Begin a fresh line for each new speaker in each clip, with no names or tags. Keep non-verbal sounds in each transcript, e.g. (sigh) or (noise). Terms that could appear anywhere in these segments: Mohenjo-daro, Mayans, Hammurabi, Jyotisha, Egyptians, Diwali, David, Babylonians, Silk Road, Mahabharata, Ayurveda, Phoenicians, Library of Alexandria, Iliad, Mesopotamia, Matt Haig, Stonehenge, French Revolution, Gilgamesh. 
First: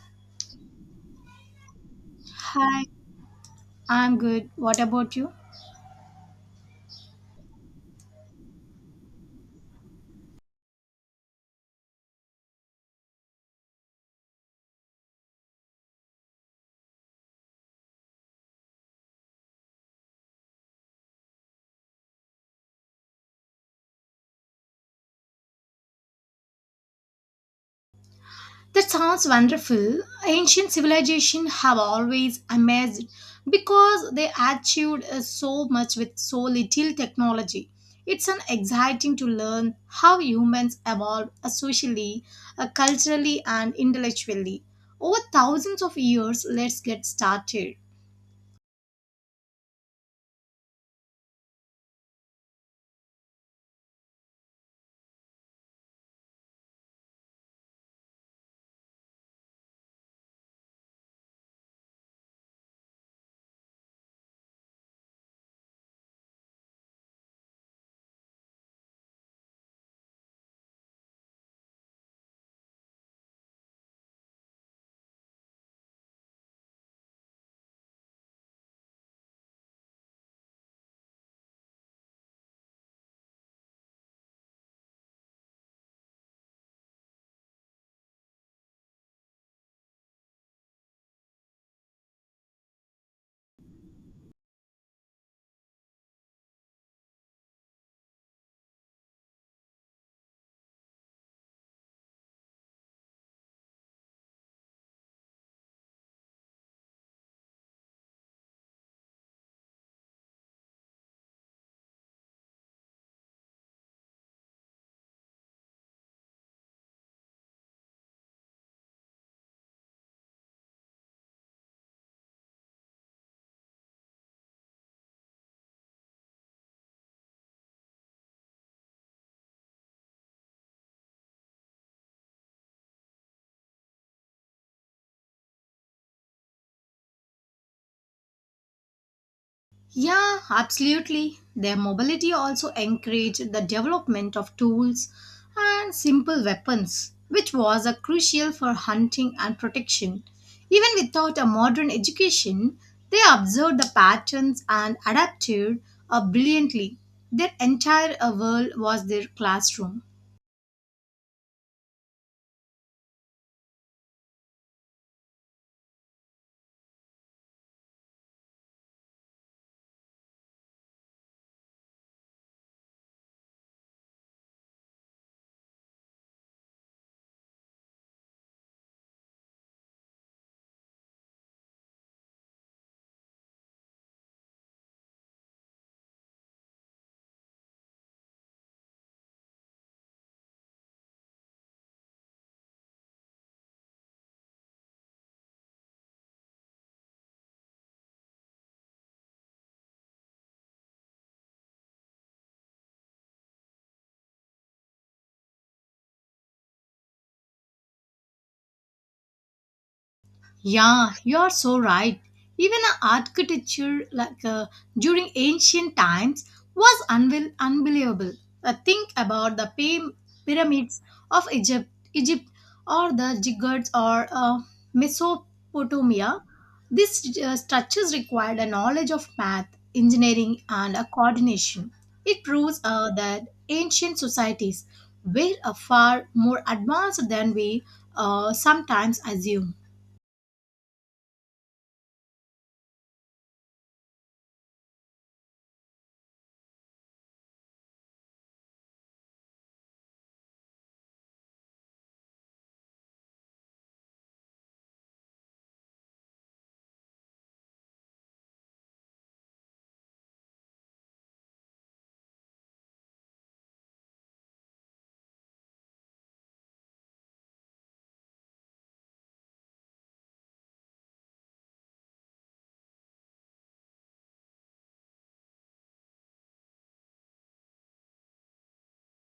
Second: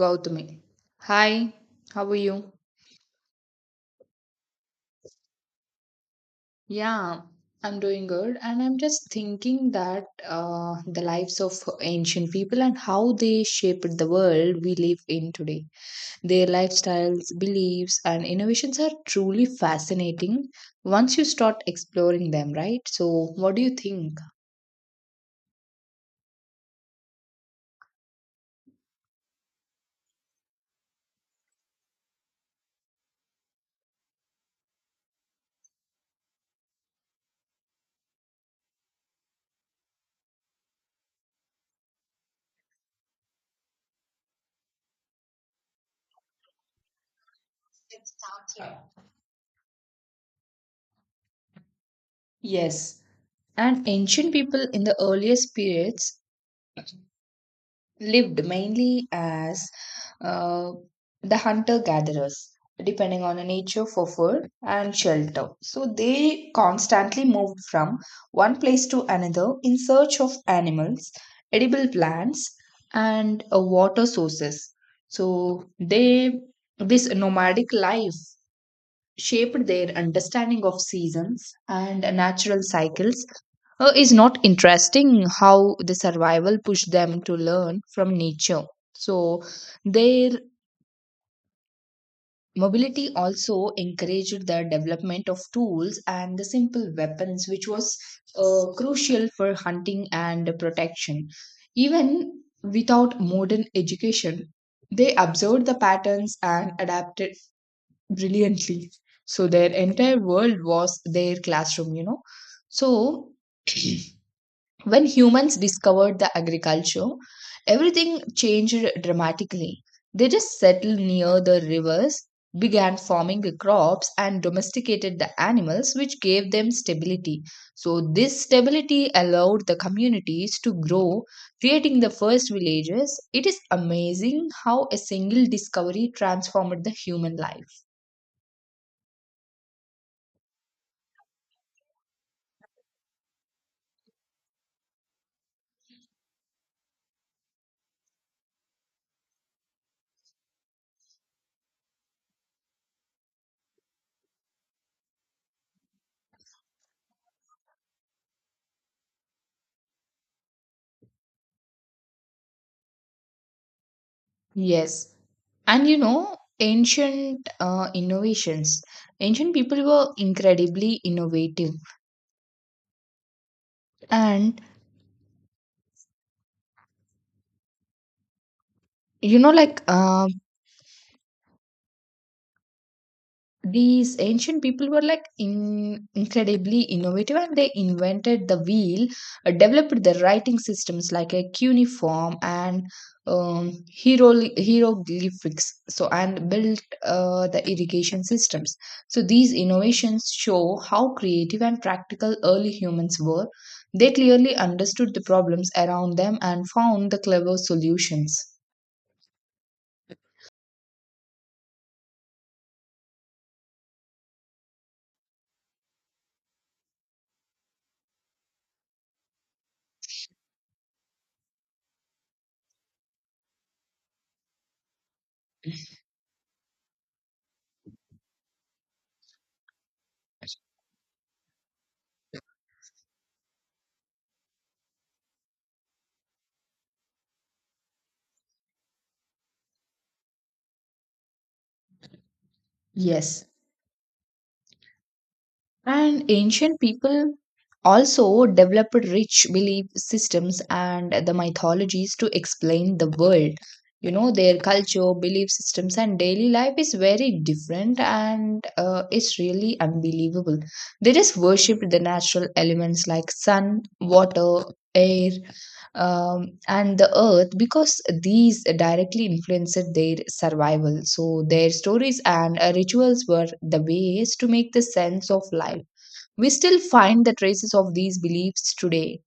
Gautami. Hi, how are you?
Hi, I'm good. What about you?
Yeah, I'm doing good, and I'm just thinking that the lives of ancient people and how they shaped the world we live in today. Their lifestyles, beliefs, and innovations are truly fascinating once you start exploring them, right? So, what do you think?
That sounds wonderful. Ancient civilization have always amazed because they achieved so much with so little technology. It's an exciting to learn how humans evolved socially, culturally, and intellectually over thousands of years. Let's get started.
Yes, and ancient people in the earliest periods lived mainly as uh, the hunter gatherers, depending on the nature for food and shelter. So they constantly moved from one place to another in search of animals, edible plants, and water sources. So they this nomadic life shaped their understanding of seasons and natural cycles. Is not interesting how the survival pushed them to learn from nature. So their mobility also encouraged the development of tools and the simple weapons, which was crucial for hunting and protection. Even without modern education, they observed the patterns and adapted brilliantly. So their entire world was their classroom. So when humans discovered the agriculture, everything changed dramatically. They just settled near the rivers, began farming the crops, and domesticated the animals, which gave them stability. So, this stability allowed the communities to grow, creating the first villages. It is amazing how a single discovery transformed the human life.
Yeah, absolutely. Their mobility also encouraged the development of tools and simple weapons, which was a crucial for hunting and protection. Even without a modern education, they observed the patterns and adapted brilliantly. Their entire world was their classroom.
Yes. And you know, ancient innovations. Ancient people were incredibly innovative. And you know, like, um these ancient people were like incredibly innovative, and they invented the wheel, developed the writing systems like a cuneiform and um, hieroglyphics, so and built the irrigation systems. So these innovations show how creative and practical early humans were. They clearly understood the problems around them and found the clever solutions.
Yeah, you are so right. Even a architecture like during ancient times was unbelievable. Think about the pyramids of Egypt, Egypt, or the ziggurats or Mesopotamia. These structures required a knowledge of math, engineering, and a coordination. It proves that ancient societies were far more advanced than we sometimes assume.
Yes. And ancient people also developed rich belief systems and the mythologies to explain the world. You know, their culture, belief systems, and daily life is very different and it's really unbelievable. They just worshipped the natural elements like sun, water, air, and the earth because these directly influenced their survival. So, their stories and rituals were the ways to make the sense of life. We still find the traces of these beliefs today.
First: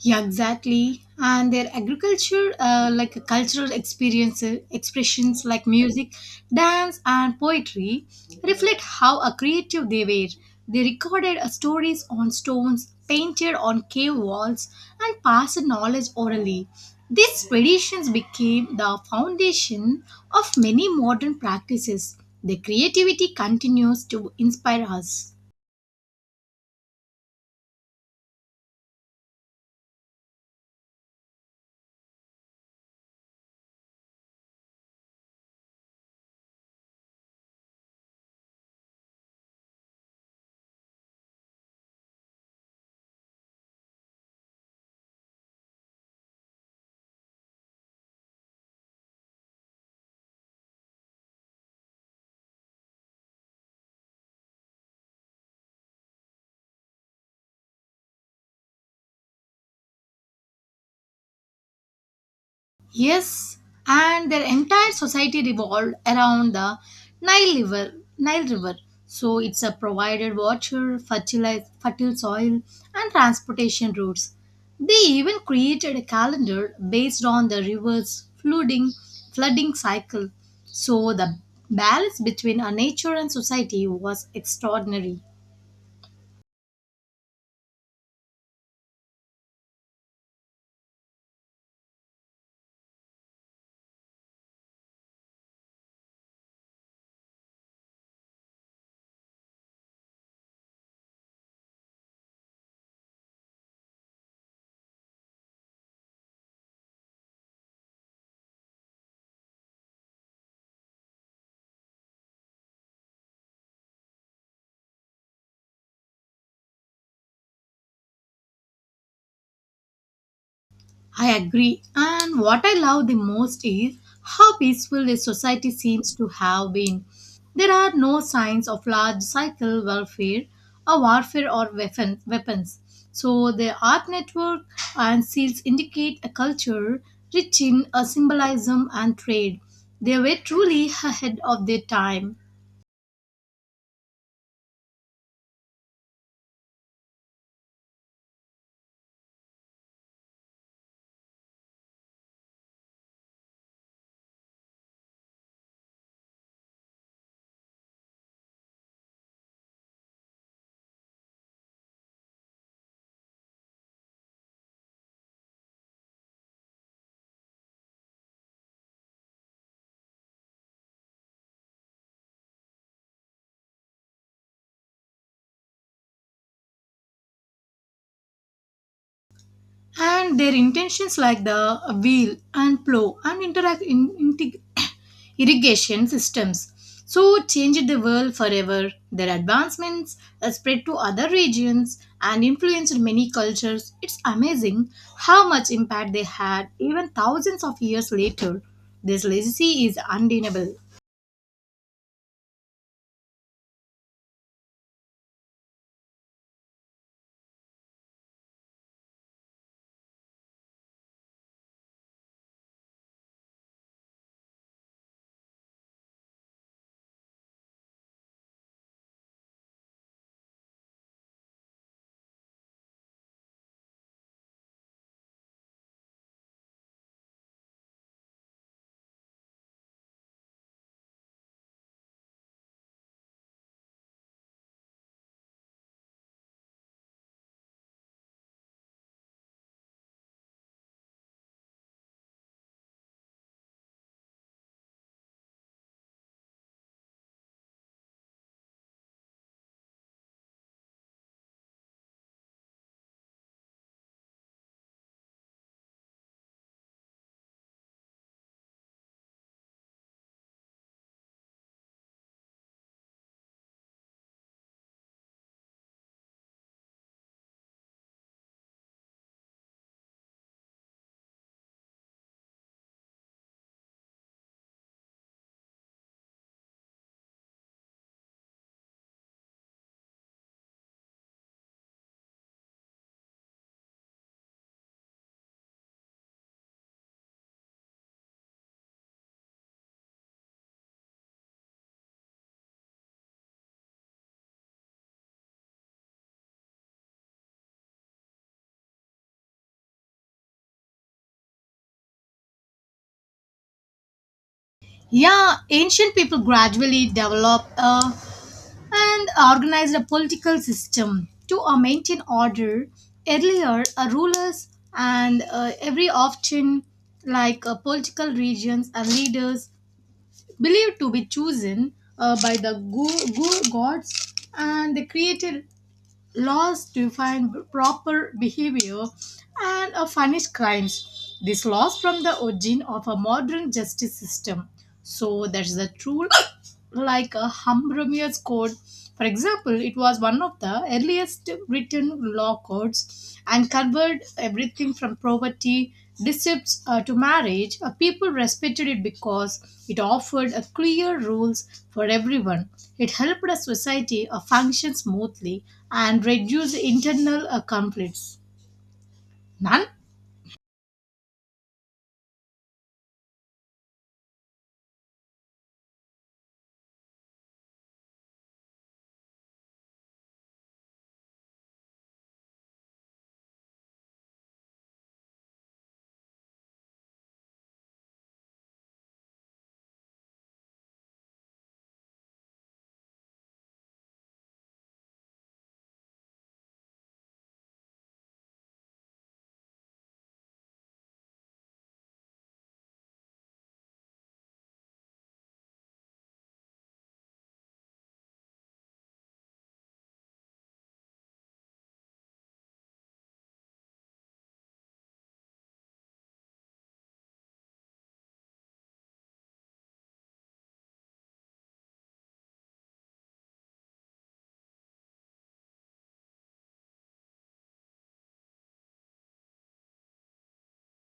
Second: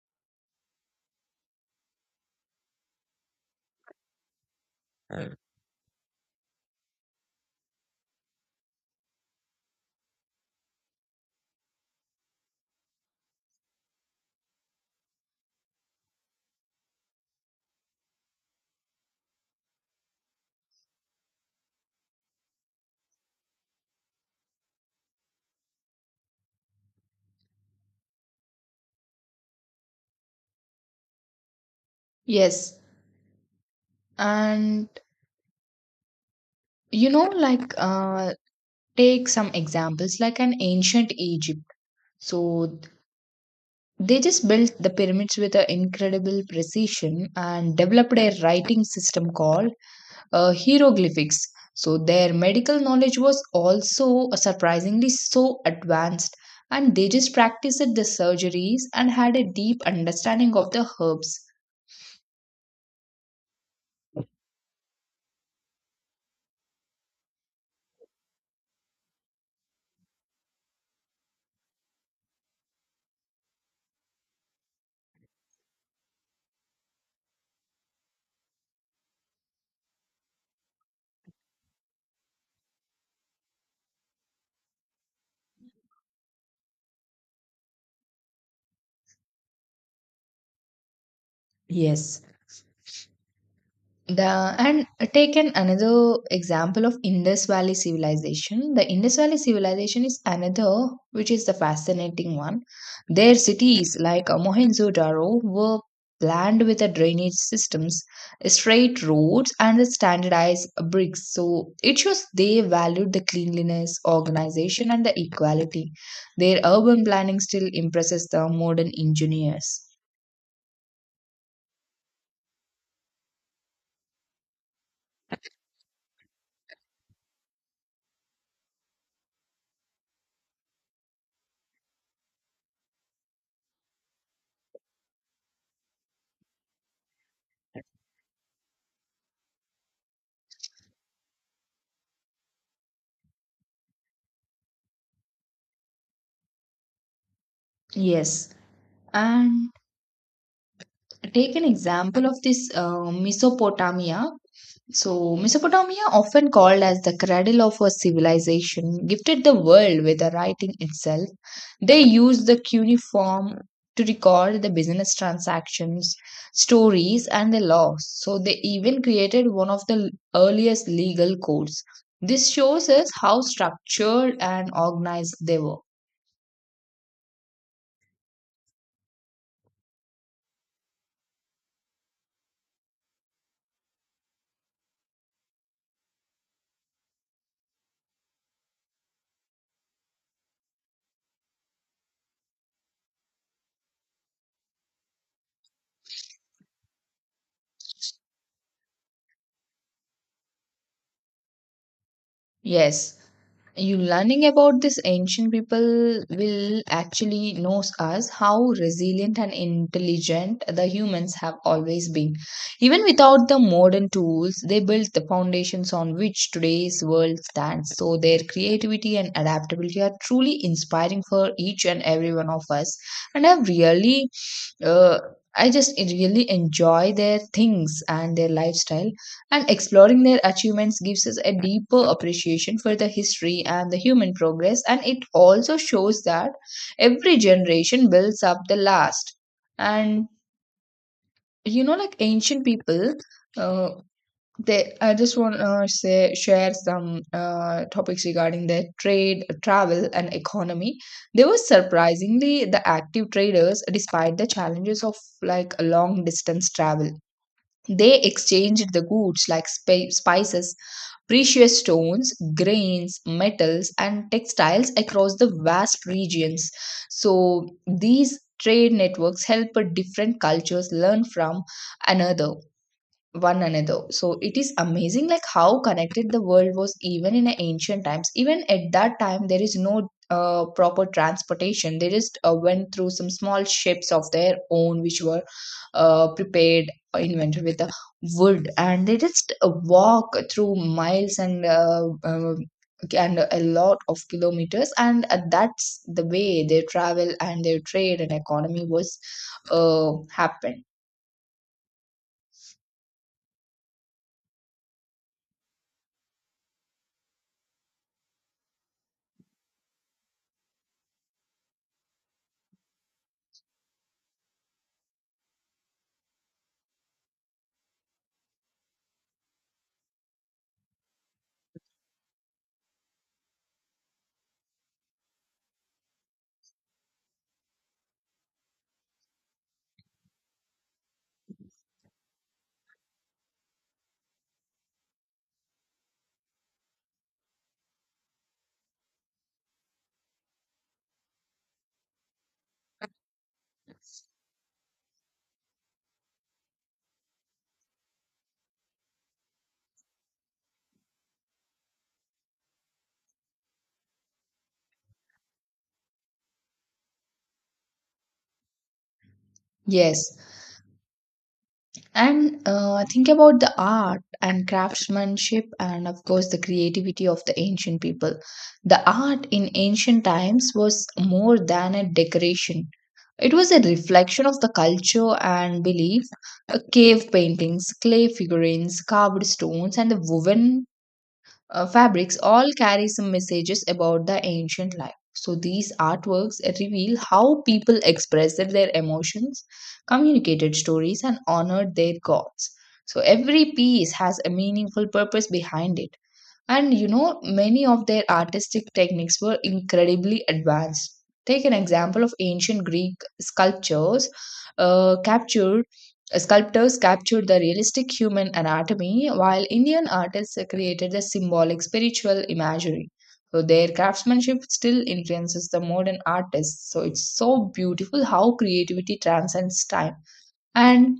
Yeah, exactly. And their agriculture, cultural experiences, expressions like music, dance, and poetry, reflect how creative they were. They recorded stories on stones, painted on cave walls, and passed knowledge orally. These traditions became the foundation of many modern practices. Their creativity continues to inspire us.
Yes, and you know, like, uh, take some examples, like an ancient Egypt. So they just built the pyramids with an incredible precision and developed a writing system called hieroglyphics. So their medical knowledge was also surprisingly so advanced, and they just practiced the surgeries and had a deep understanding of the herbs.
Yes, and their entire society revolved around the Nile River. Nile River. So it's a provided water, fertilize, fertile soil, and transportation routes. They even created a calendar based on the river's flooding, flooding cycle. So the balance between a nature and society was extraordinary.
Yes. The And take an another example of Indus Valley civilization. The Indus Valley civilization is another which is the fascinating one. Their cities like Mohenjo-daro were planned with the drainage systems, straight roads, and the standardized bricks. So it shows they valued the cleanliness, organization, and the equality. Their urban planning still impresses the modern engineers.
I agree. And what I love the most is how peaceful the society seems to have been. There are no signs of large cycle warfare or warfare or weapon, weapons. So the art network and seals indicate a culture rich in a symbolism and trade. They were truly ahead of their time.
Yes. And take an example of this Mesopotamia. So, Mesopotamia, often called as the cradle of a civilization, gifted the world with the writing itself. They used the cuneiform to record the business transactions, stories, and the laws. So, they even created one of the earliest legal codes. This shows us how structured and organized they were.
And their intentions like the wheel and plow and interact in, (coughs) irrigation systems so changed the world forever. Their advancements spread to other regions and influenced many cultures. It's amazing how much impact they had even thousands of years later. This legacy is undeniable.
Yes, you learning about this ancient people will actually knows us how resilient and intelligent the humans have always been. Even without the modern tools, they built the foundations on which today's world stands. So their creativity and adaptability are truly inspiring for each and every one of us, and have really uh, I just really enjoy their things and their lifestyle, and exploring their achievements gives us a deeper appreciation for the history and the human progress. And it also shows that every generation builds up the last. And you know, like ancient people, uh, I just want to say share some topics regarding their trade, travel, and economy. They were surprisingly the active traders despite the challenges of like a long distance travel. They exchanged the goods like spices, precious stones, grains, metals, and textiles across the vast regions. So these trade networks help different cultures learn from another one another. So it is amazing like how connected the world was even in the ancient times. Even at that time, there is no proper transportation. They just went through some small ships of their own, which were prepared, or invented with the wood, and they just walk through miles and. And a lot of kilometers, and that's the way they travel and their trade and economy was happened.
Yeah, ancient people gradually developed a and organized a political system to maintain order. Earlier, rulers and every often like political regions and leaders believed to be chosen by the gods, and they created laws define proper behavior and punish crimes. This laws from the origin of a modern justice system. So that's the true (coughs) like a Hammurabi's code. For example, it was one of the earliest written law codes and covered everything from poverty Decepts to marriage, people respected it because it offered a clear rules for everyone. It helped a society function smoothly and reduce internal conflicts. None.
Yes. And think about the art and craftsmanship, and of course, the creativity of the ancient people. The art in ancient times was more than a decoration, it was a reflection of the culture and belief. Cave paintings, clay figurines, carved stones, and the woven fabrics all carry some messages about the ancient life. So these artworks reveal how people expressed their emotions, communicated stories, and honored their gods. So every piece has a meaningful purpose behind it. And you know, many of their artistic techniques were incredibly advanced. Take an example of ancient Greek sculptures, captured sculptors captured the realistic human anatomy, while Indian artists created the symbolic spiritual imagery. So their craftsmanship still influences the modern artists. So it's so beautiful how creativity transcends time. And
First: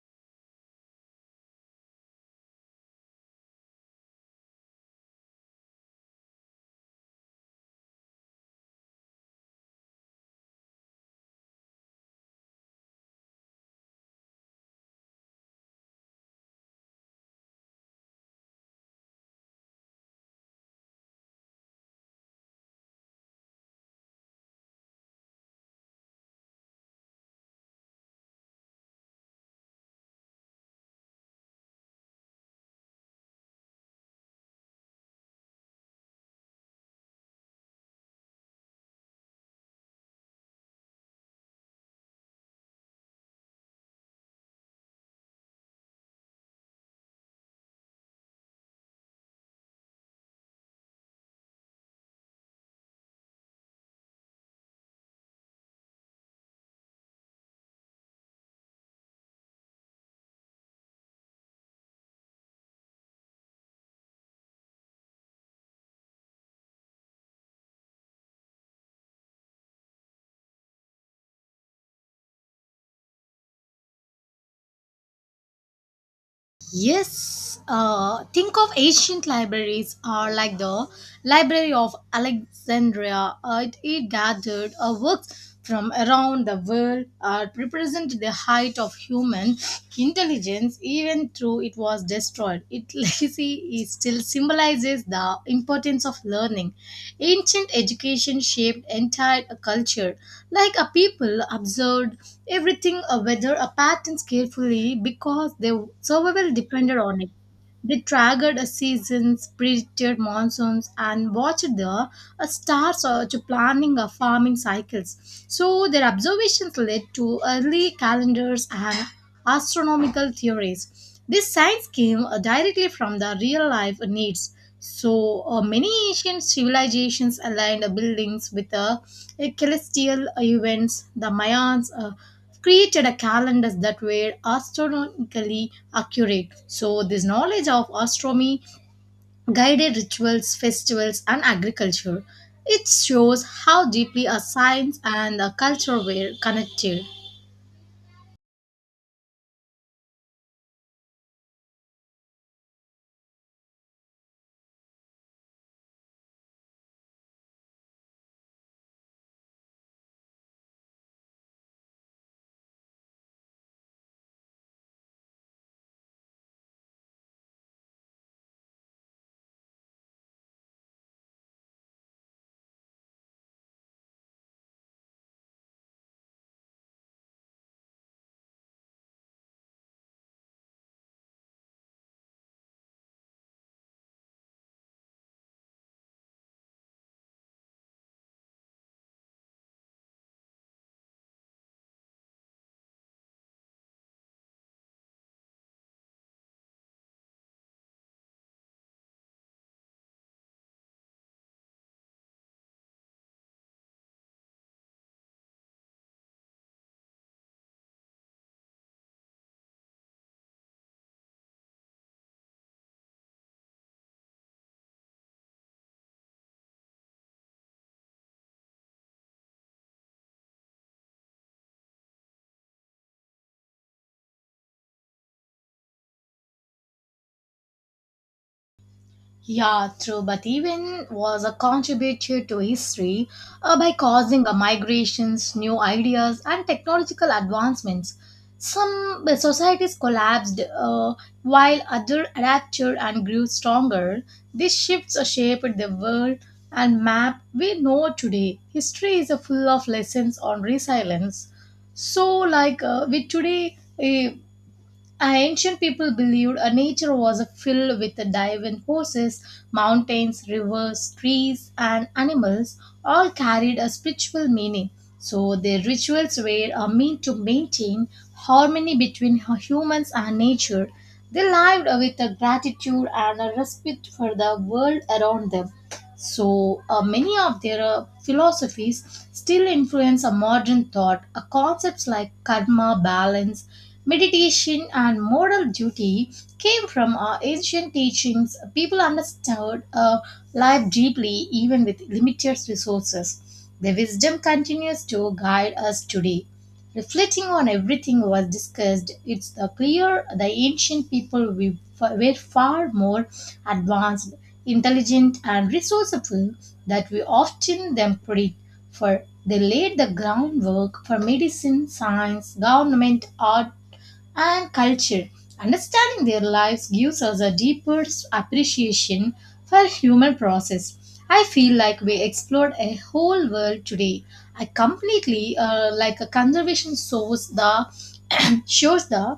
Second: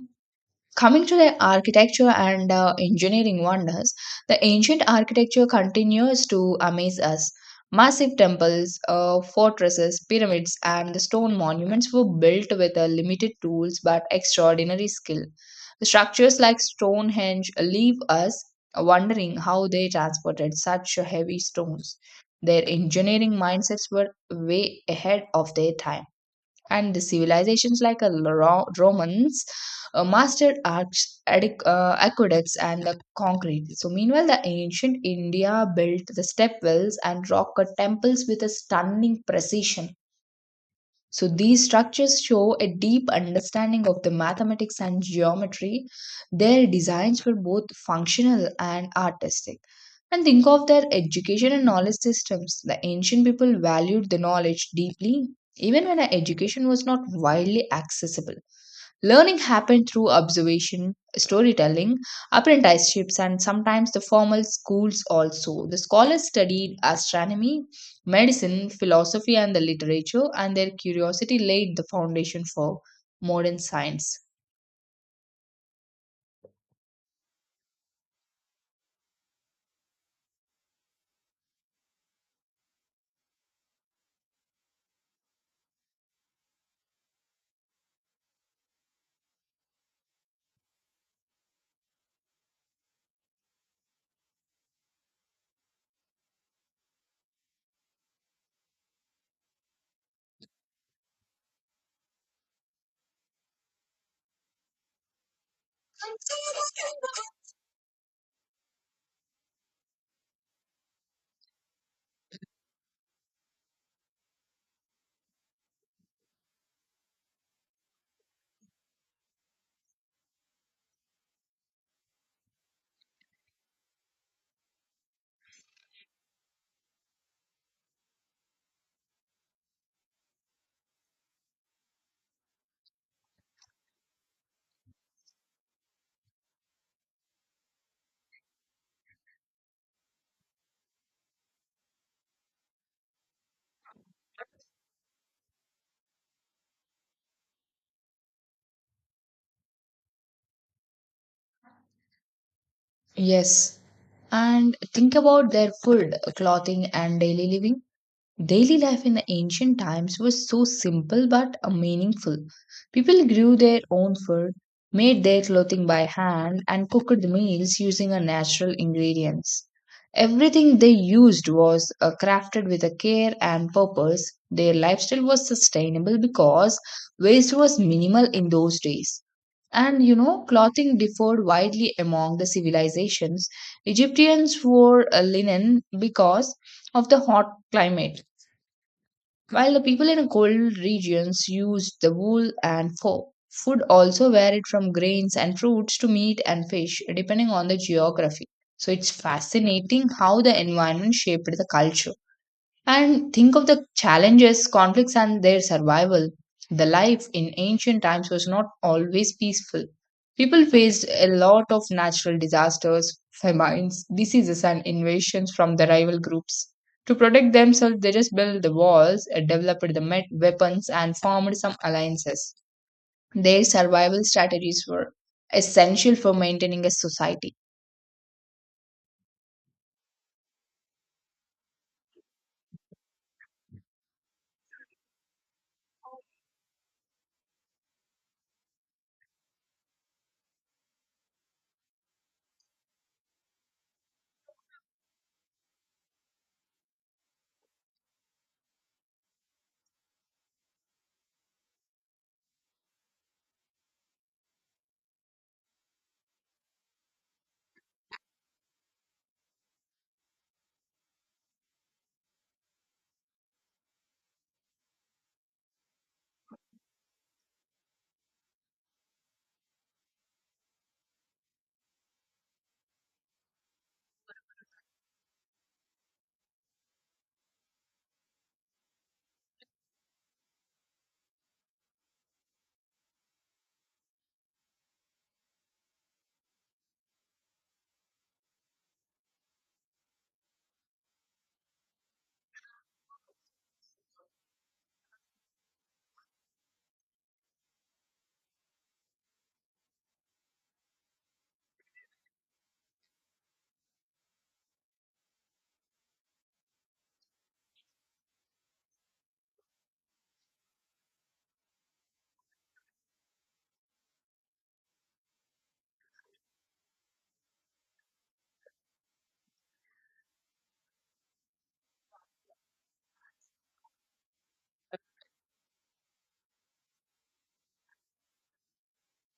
coming to the architecture and engineering wonders, the ancient architecture continues to amaze us. Massive temples, fortresses, pyramids, and the stone monuments were built with limited tools but extraordinary skill. Structures like Stonehenge leave us wondering how they transported such heavy stones. Their engineering mindsets were way ahead of their time, and the civilizations like Romans mastered aqueducts and the concrete. So, meanwhile, the ancient India built the step wells and rock cut temples with a stunning precision. So these structures show a deep understanding of the mathematics and geometry. Their designs were both functional and artistic. And think of their education and knowledge systems. The ancient people valued the knowledge deeply, even when education was not widely accessible. Learning happened through observation, storytelling, apprenticeships, and sometimes the formal schools also. The scholars studied astronomy, medicine, philosophy, and the literature, and their curiosity laid the foundation for modern science.
Yes, think of ancient libraries are like the Library of Alexandria. It gathered works from around the world, represent the height of human intelligence, even though it was destroyed, its legacy is (laughs) still symbolizes the importance of learning. Ancient education shaped entire culture, like a people observed everything, a weather, a patterns carefully because their survival depended on it. They tracked seasons, predicted monsoons, and watched the stars to planning farming cycles. So their observations led to early calendars and astronomical theories. This science came directly from the real life needs. So many ancient civilizations aligned buildings with celestial events. The Mayans. Created a calendars that were astronomically accurate. So this knowledge of astronomy guided rituals, festivals, and agriculture. It shows how deeply a science and a culture were connected.
Yes. And think about their food, clothing, and daily living. Daily life in ancient times was so simple but meaningful. People grew their own food, made their clothing by hand, and cooked meals using a natural ingredients. Everything they used was crafted with a care and purpose. Their lifestyle was sustainable because waste was minimal in those days. And you know, clothing differed widely among the civilizations. Egyptians wore linen because of the hot climate, while the people in cold regions used the wool, and food also varied from grains and fruits to meat and fish, depending on the geography. So it's fascinating how the environment shaped the culture. And think of the challenges, conflicts, and their survival. The life in ancient times was not always peaceful. People faced a lot of natural disasters, famines, diseases, and invasions from the rival groups. To protect themselves, they just built the walls, developed the weapons, and formed some alliances. Their survival strategies were essential for maintaining a society.
Yeah, true, but even was a contributor to history by causing migrations, new ideas, and technological advancements. Some societies collapsed while others adapted and grew stronger. These shifts shaped the world and map we know today. History is full of lessons on resilience. So, with today, ancient people believed nature was filled with divine forces, mountains, rivers, trees, and animals all carried a spiritual meaning. So their rituals were a mean to maintain harmony between humans and nature. They lived with a gratitude and a respect for the world around them. So many of their philosophies still influence a modern thought. Concepts like karma, balance, meditation and moral duty came from our ancient teachings. People understood life deeply even with limited resources. The wisdom continues to guide us today. Reflecting on everything was discussed, it's clear the ancient people were far more advanced, intelligent, and resourceful that we often them credit for. They laid the groundwork for medicine, science, government, art, and culture. Understanding their lives gives us a deeper appreciation for human process. I feel like we explored a whole world today. I completely like a conservation source the (clears throat) shows the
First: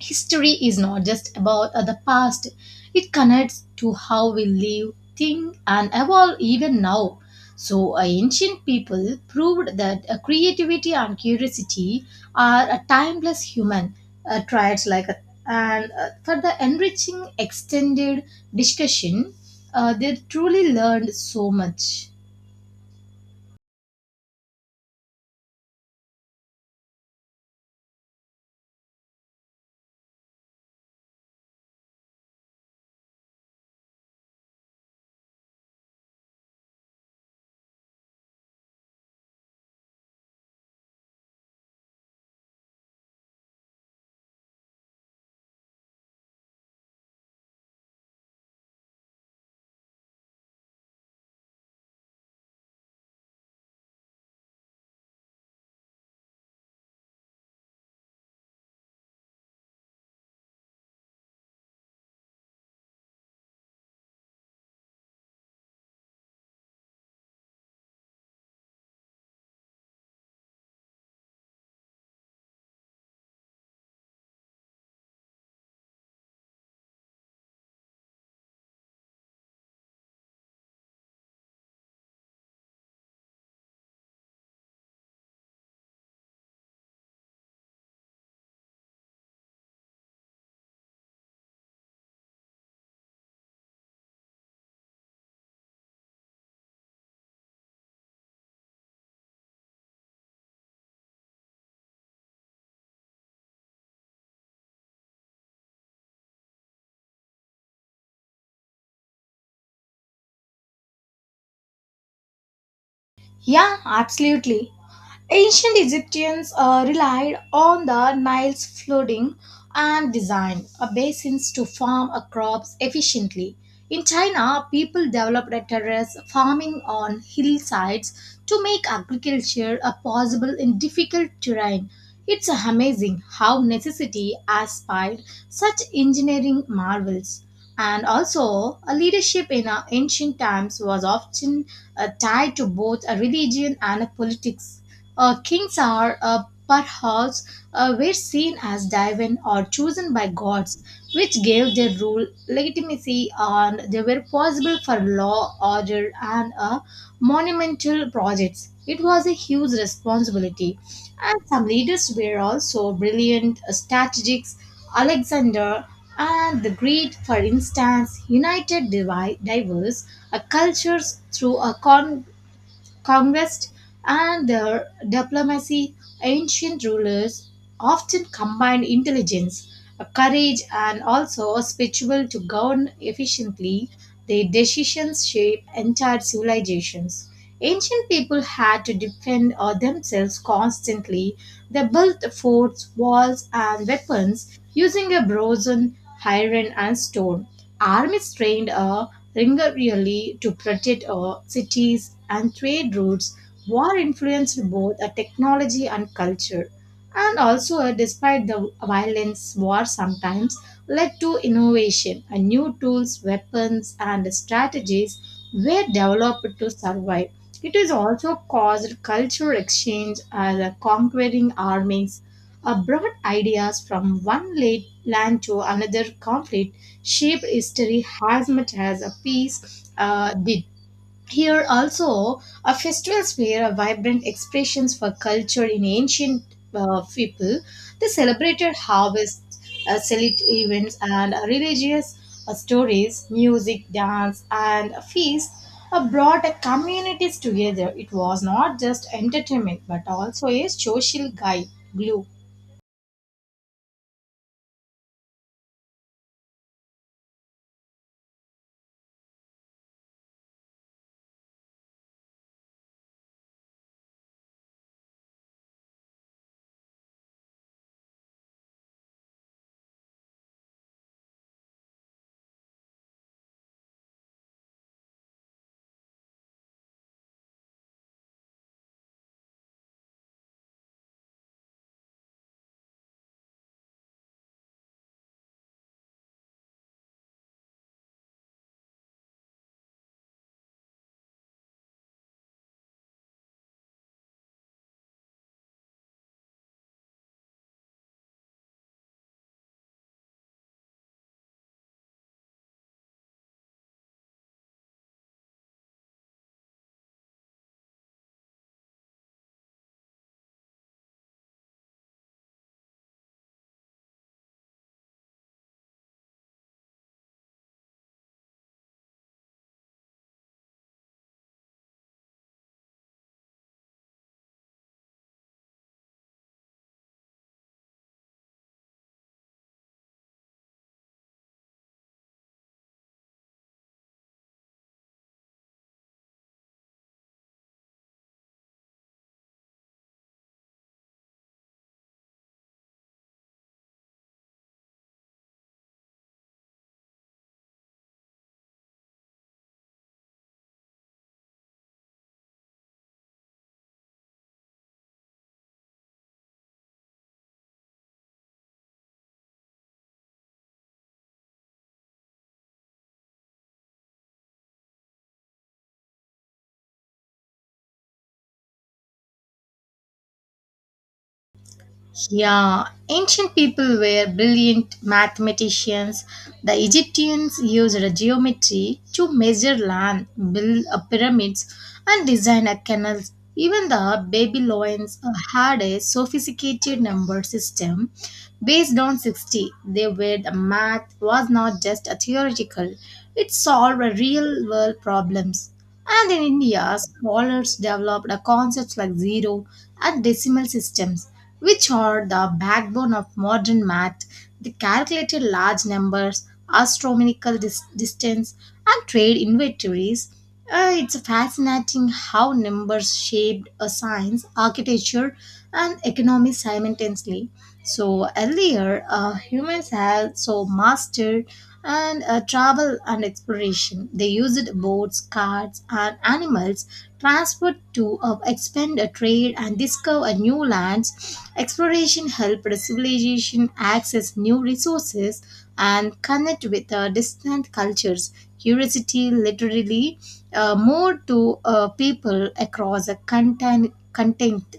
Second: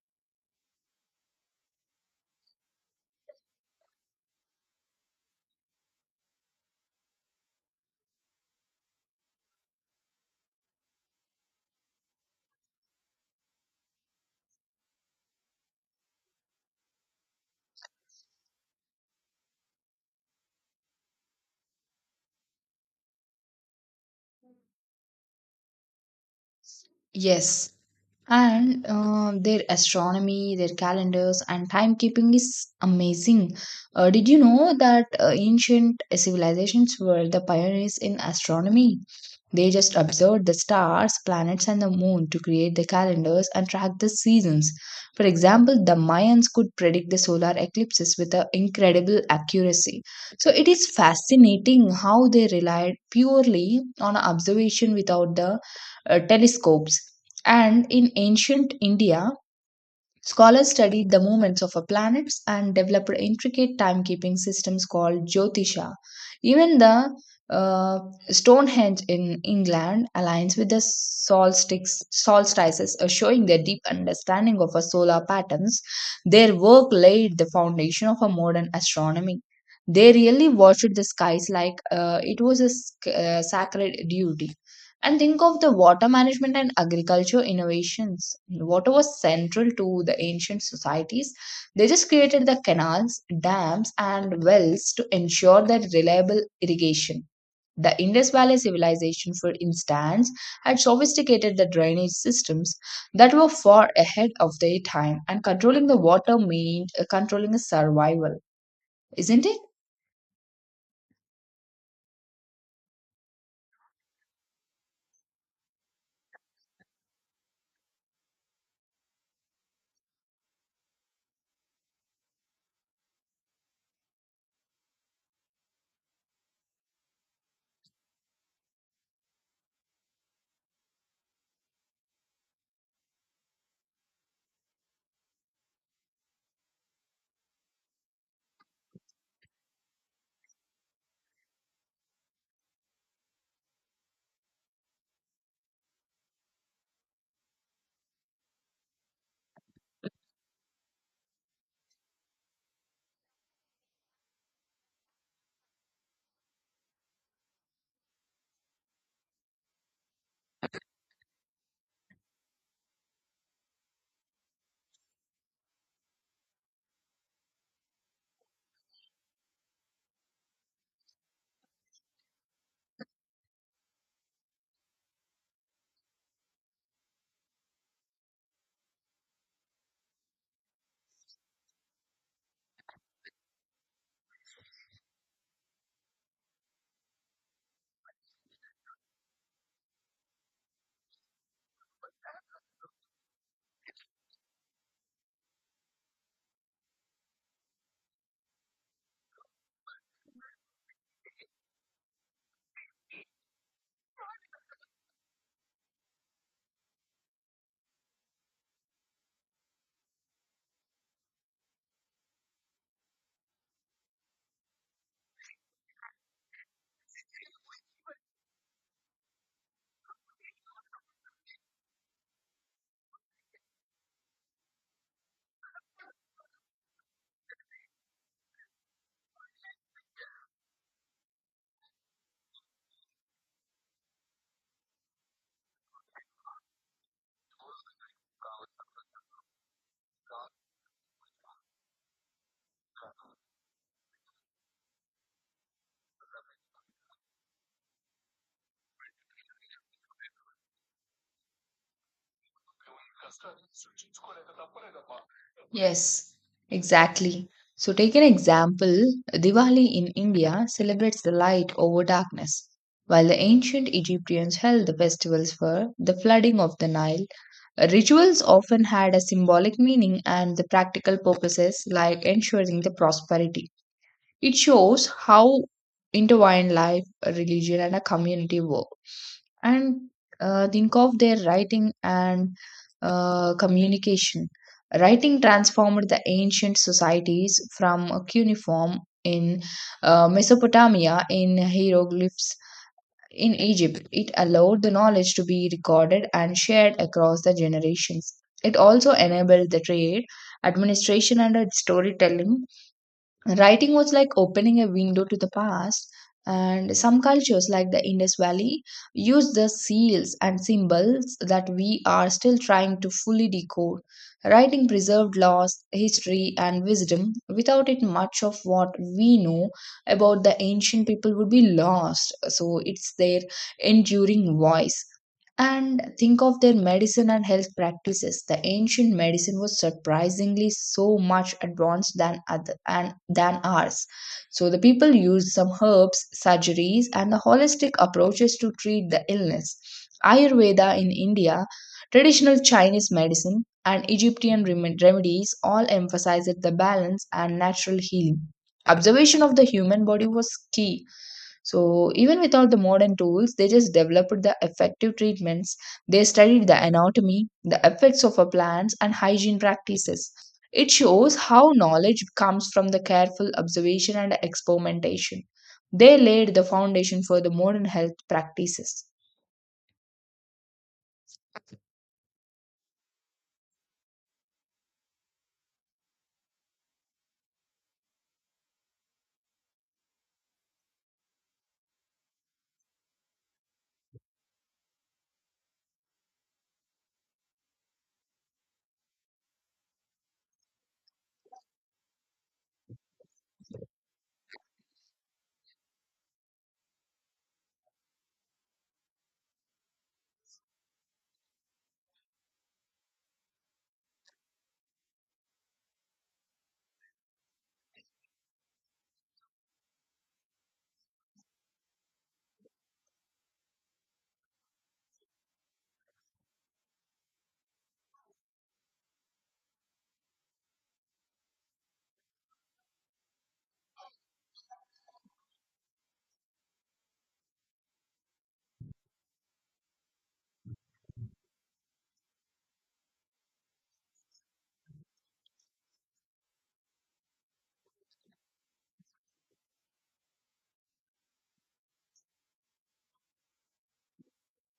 history is not just about the past, it connects to how we live, think, and evolve even now. So, ancient people proved that creativity and curiosity are a timeless human traits, and for the enriching extended discussion, they truly learned so much.
Yes, and their astronomy, their calendars and timekeeping is amazing. Did you know that ancient civilizations were the pioneers in astronomy? They just observed the stars, planets, and the moon to create the calendars and track the seasons. For example, the Mayans could predict the solar eclipses with a incredible accuracy. So it is fascinating how they relied purely on observation without the telescopes. And in ancient India, scholars studied the movements of a planets and developed intricate timekeeping systems called Jyotisha. Even the uh, Stonehenge in England aligns with the solstices, showing their deep understanding of our solar patterns. Their work laid the foundation of a modern astronomy. They really watched the skies like it was a sacred duty. And think of the water management and agriculture innovations. Water was central to the ancient societies. They just created the canals, dams, and wells to ensure that reliable irrigation. The Indus Valley civilization, for instance, had sophisticated the drainage systems that were far ahead of their time, and controlling the water meant controlling the survival, isn't it?
Yeah, absolutely. Ancient Egyptians relied on the Nile's flooding and designed basins to farm crops efficiently. In China, people developed a terrace farming on hillsides to make agriculture possible in difficult terrain. It's amazing how necessity aspired such engineering marvels. And also, a leadership in ancient times was often tied to both a religion and a politics. Kings are perhaps were seen as divine or chosen by gods, which gave their rule legitimacy and they were possible for law, order, and monumental projects. It was a huge responsibility. And some leaders were also brilliant strategists. Alexander and the Great, for instance, united diverse cultures through a conquest, and their diplomacy, ancient rulers often combined intelligence, courage, and also spiritual to govern efficiently. Their decisions shape entire civilizations. Ancient people had to defend themselves constantly. They built forts, walls, and weapons using a bronze, iron, and stone. Armies trained Ringarealli to protect our cities and trade routes. War influenced both a technology and culture. And also despite the violence, war sometimes led to innovation and new tools, weapons and strategies were developed to survive. It has also caused cultural exchange as a conquering armies brought ideas from one land to another. Conflict shaped history as much as a piece did. Here also, festivals were a vibrant expressions for culture in ancient people. They celebrated harvests, select events, and religious stories, music, dance, and feasts. Brought communities together. It was not just entertainment, but also a social guide glue.
Yes, exactly. So, take an example Diwali in India celebrates the light over darkness, while the ancient Egyptians held the festivals for the flooding of the Nile. Rituals often had a symbolic meaning and the practical purposes like ensuring the prosperity. It shows how intertwined life, religion, and a community work. And think of their writing and communication. Writing transformed the ancient societies from a cuneiform in Mesopotamia in hieroglyphs in Egypt. It allowed the knowledge to be recorded and shared across the generations. It also enabled the trade, administration, and storytelling. Writing was like opening a window to the past, and some cultures, like the Indus Valley, use the seals and symbols that we are still trying to fully decode. Writing preserved laws, history, and wisdom. Without it, much of what we know about the ancient people would be lost. So, it's their enduring voice. And think of their medicine and health practices. The ancient medicine was surprisingly so much advanced than other and than ours. So the people used some herbs, surgeries, and the holistic approaches to treat the illness. Ayurveda in India, traditional Chinese medicine, and Egyptian remedies all emphasized the balance and natural healing. Observation of the human body was key, so even with all the modern tools, they just developed the effective treatments. They studied the anatomy, the effects of our plants, and hygiene practices. It shows how knowledge comes from the careful observation and experimentation. They laid the foundation for the modern health practices.
Yeah, ancient people were brilliant mathematicians. The Egyptians used geometry to measure land, build a pyramids, and design a canals. Even the Babylonians had a sophisticated number system based on 60, they were the math was not just a theoretical, it solved real world problems. And in India, scholars developed a concepts like zero and decimal systems, which are the backbone of modern math. They calculated large numbers, astronomical distance, and trade inventories. It's fascinating how numbers shaped a science, architecture, and economy simultaneously. So earlier, humans had so mastered and travel and exploration. They used boats, carts, and animals transport to expand a trade and discover new lands. Exploration helped civilization access new resources and connect with distant cultures. Curiosity literally more to people across a content, content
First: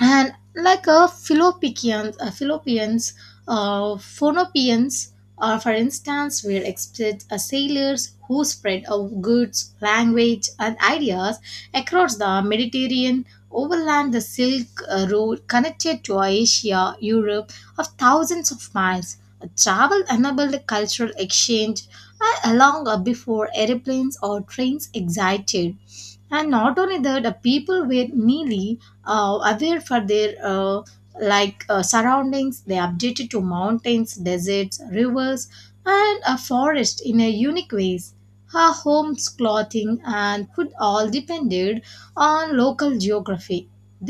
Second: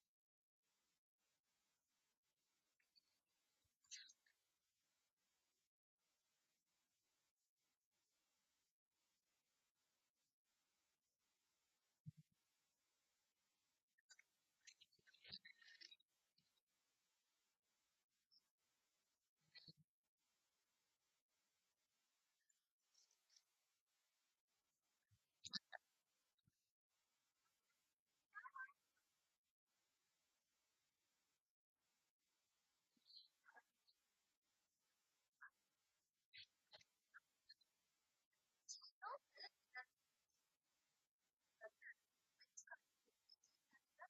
and like a Philopicians, Philoppians, Phonopians, for instance, will expect sailors who spread of goods, language, and ideas across the Mediterranean, overland the Silk Road connected to Asia, Europe, of thousands of miles. Travel enabled cultural exchange along before airplanes or trains existed. And not only that, the people were nearly aware for their surroundings. They updated to mountains, deserts, rivers and a forest in a unique ways. Her home's clothing and food all depended on local geography.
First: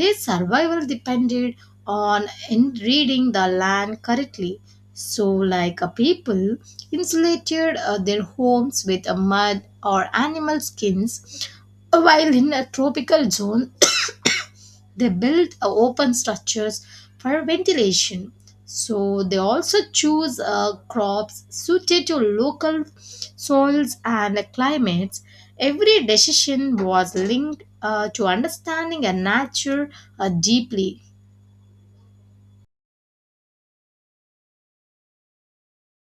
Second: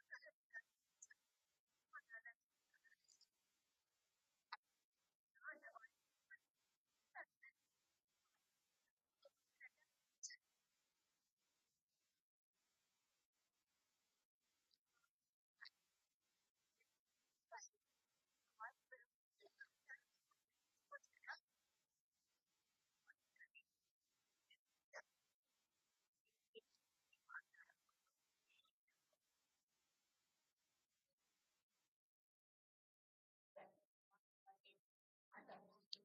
Their survival depended on in reading the land correctly. So like a people insulated their homes with mud or animal skins, while in a tropical zone, they build open structures for ventilation. So they also choose crops suited to local soils and climates. Every decision was linked to understanding a nature deeply.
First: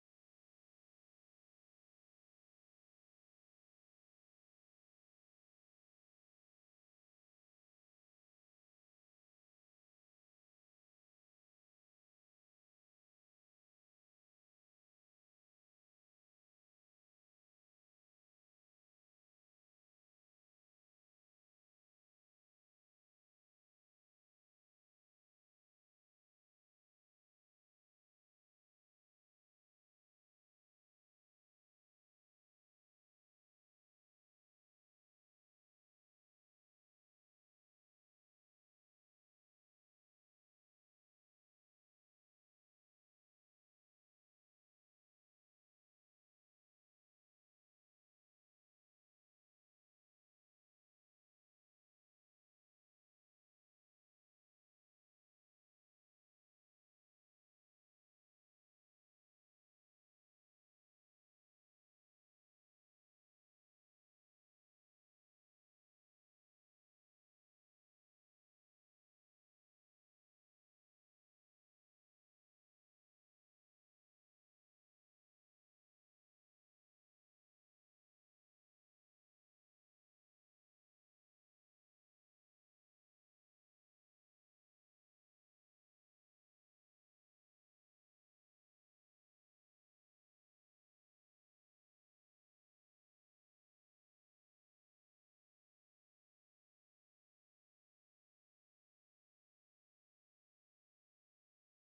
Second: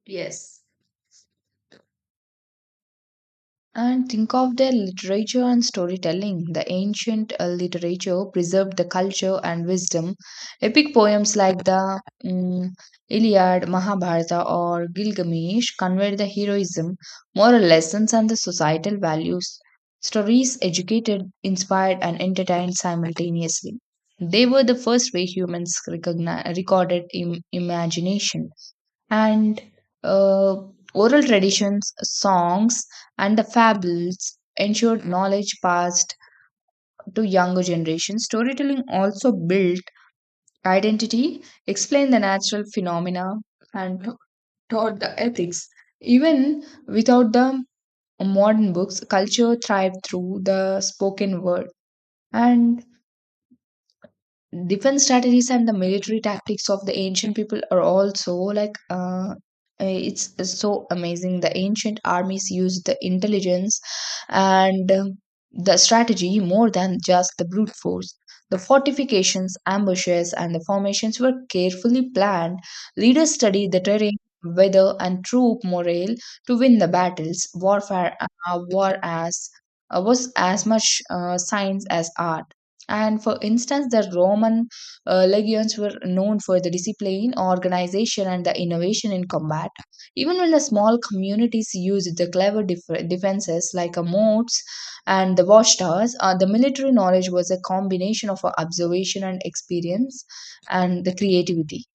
Yes. And think of their literature and storytelling. The ancient literature preserved the culture and wisdom. Epic poems like the Iliad, Mahabharata, or Gilgamesh conveyed the heroism, moral lessons, and the societal values. Stories educated, inspired, and entertained simultaneously. They were the first way humans recorded imagination, and uh, oral traditions, songs, and the fables ensured knowledge passed to younger generations. Storytelling also built identity, explained the natural phenomena, and taught the ethics. Even without the modern books, culture thrived through the spoken word. And defense strategies and the military tactics of the ancient people are also like, it's so amazing. The ancient armies used the intelligence and the strategy more than just the brute force. The fortifications, ambushes, and the formations were carefully planned. Leaders studied the terrain, weather, and troop morale to win the battles. War as was as much science as art. And for instance, the Roman legions were known for the discipline, organization, and the innovation in combat. Even when the small communities used the clever defenses like a moats and the watchtowers, the military knowledge was a combination of observation and experience and the creativity.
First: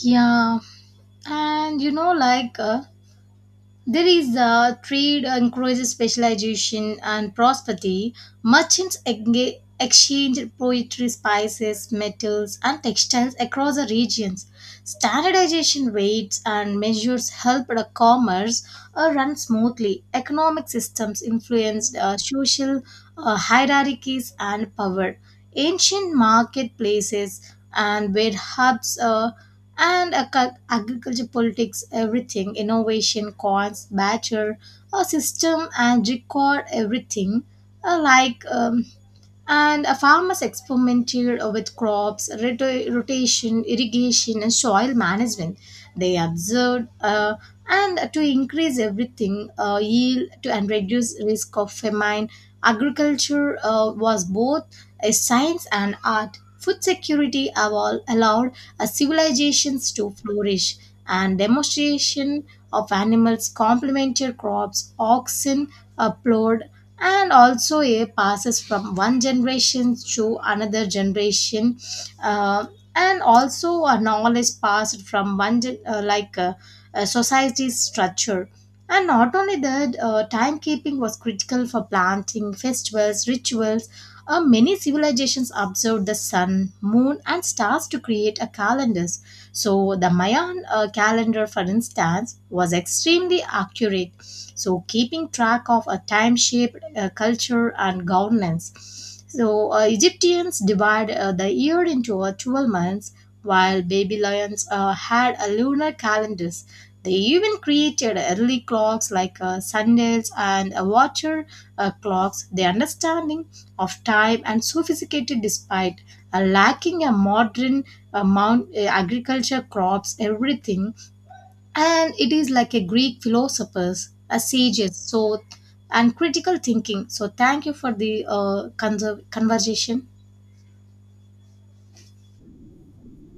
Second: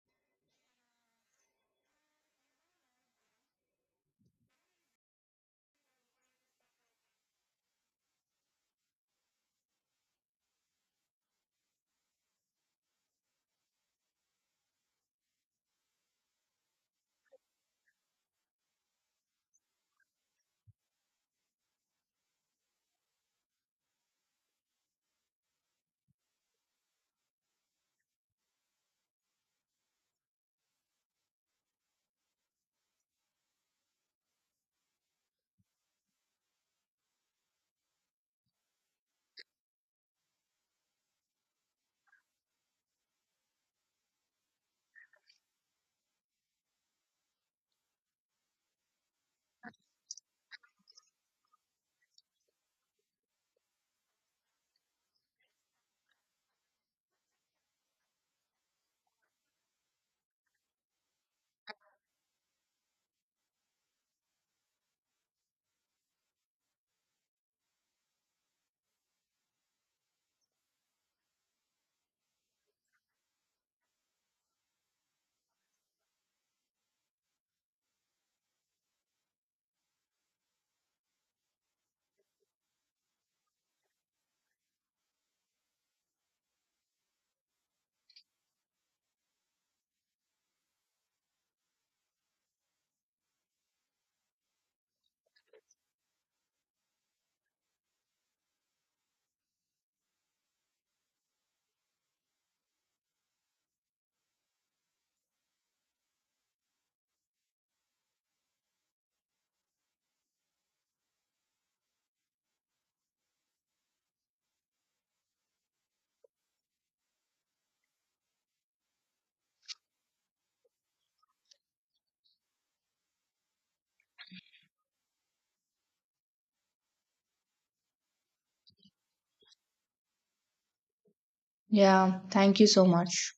Yeah, and you know, like. There is trade encourages specialization and prosperity. Merchants exchange poetry, spices, metals, and textiles across the regions. Standardization rates and measures help the commerce run smoothly. Economic systems influenced social hierarchies and power. Ancient marketplaces and were hubs. Agriculture politics everything innovation coins, batcher a system and record everything uh, like um, and farmers experimented with crops, rotation, irrigation, and soil management. They observed and to increase everything yield to and reduce risk of famine. Agriculture was both a science and art. Food security allowed civilizations to flourish, and demonstration of animals complemented crops. Oxen plowed and also it passes from one generation to another generation, uh, and also a knowledge passed from one a society's structure. And not only that, timekeeping was critical for planting festivals rituals. Many civilizations observed the sun, moon and stars to create a calendars. So the Mayan calendar, for instance, was extremely accurate. So keeping track of a time shape culture, and governance. So, Egyptians divide the year into 12 months, while Babylonians had a lunar calendars. They even created early clocks like sundials and water clocks. Their understanding of time and sophisticated despite lacking a modern amount agriculture crops everything. And it is like a Greek philosopher's, a sage's, so and critical thinking. So thank you for the conversation.
Yeah, thank you so much.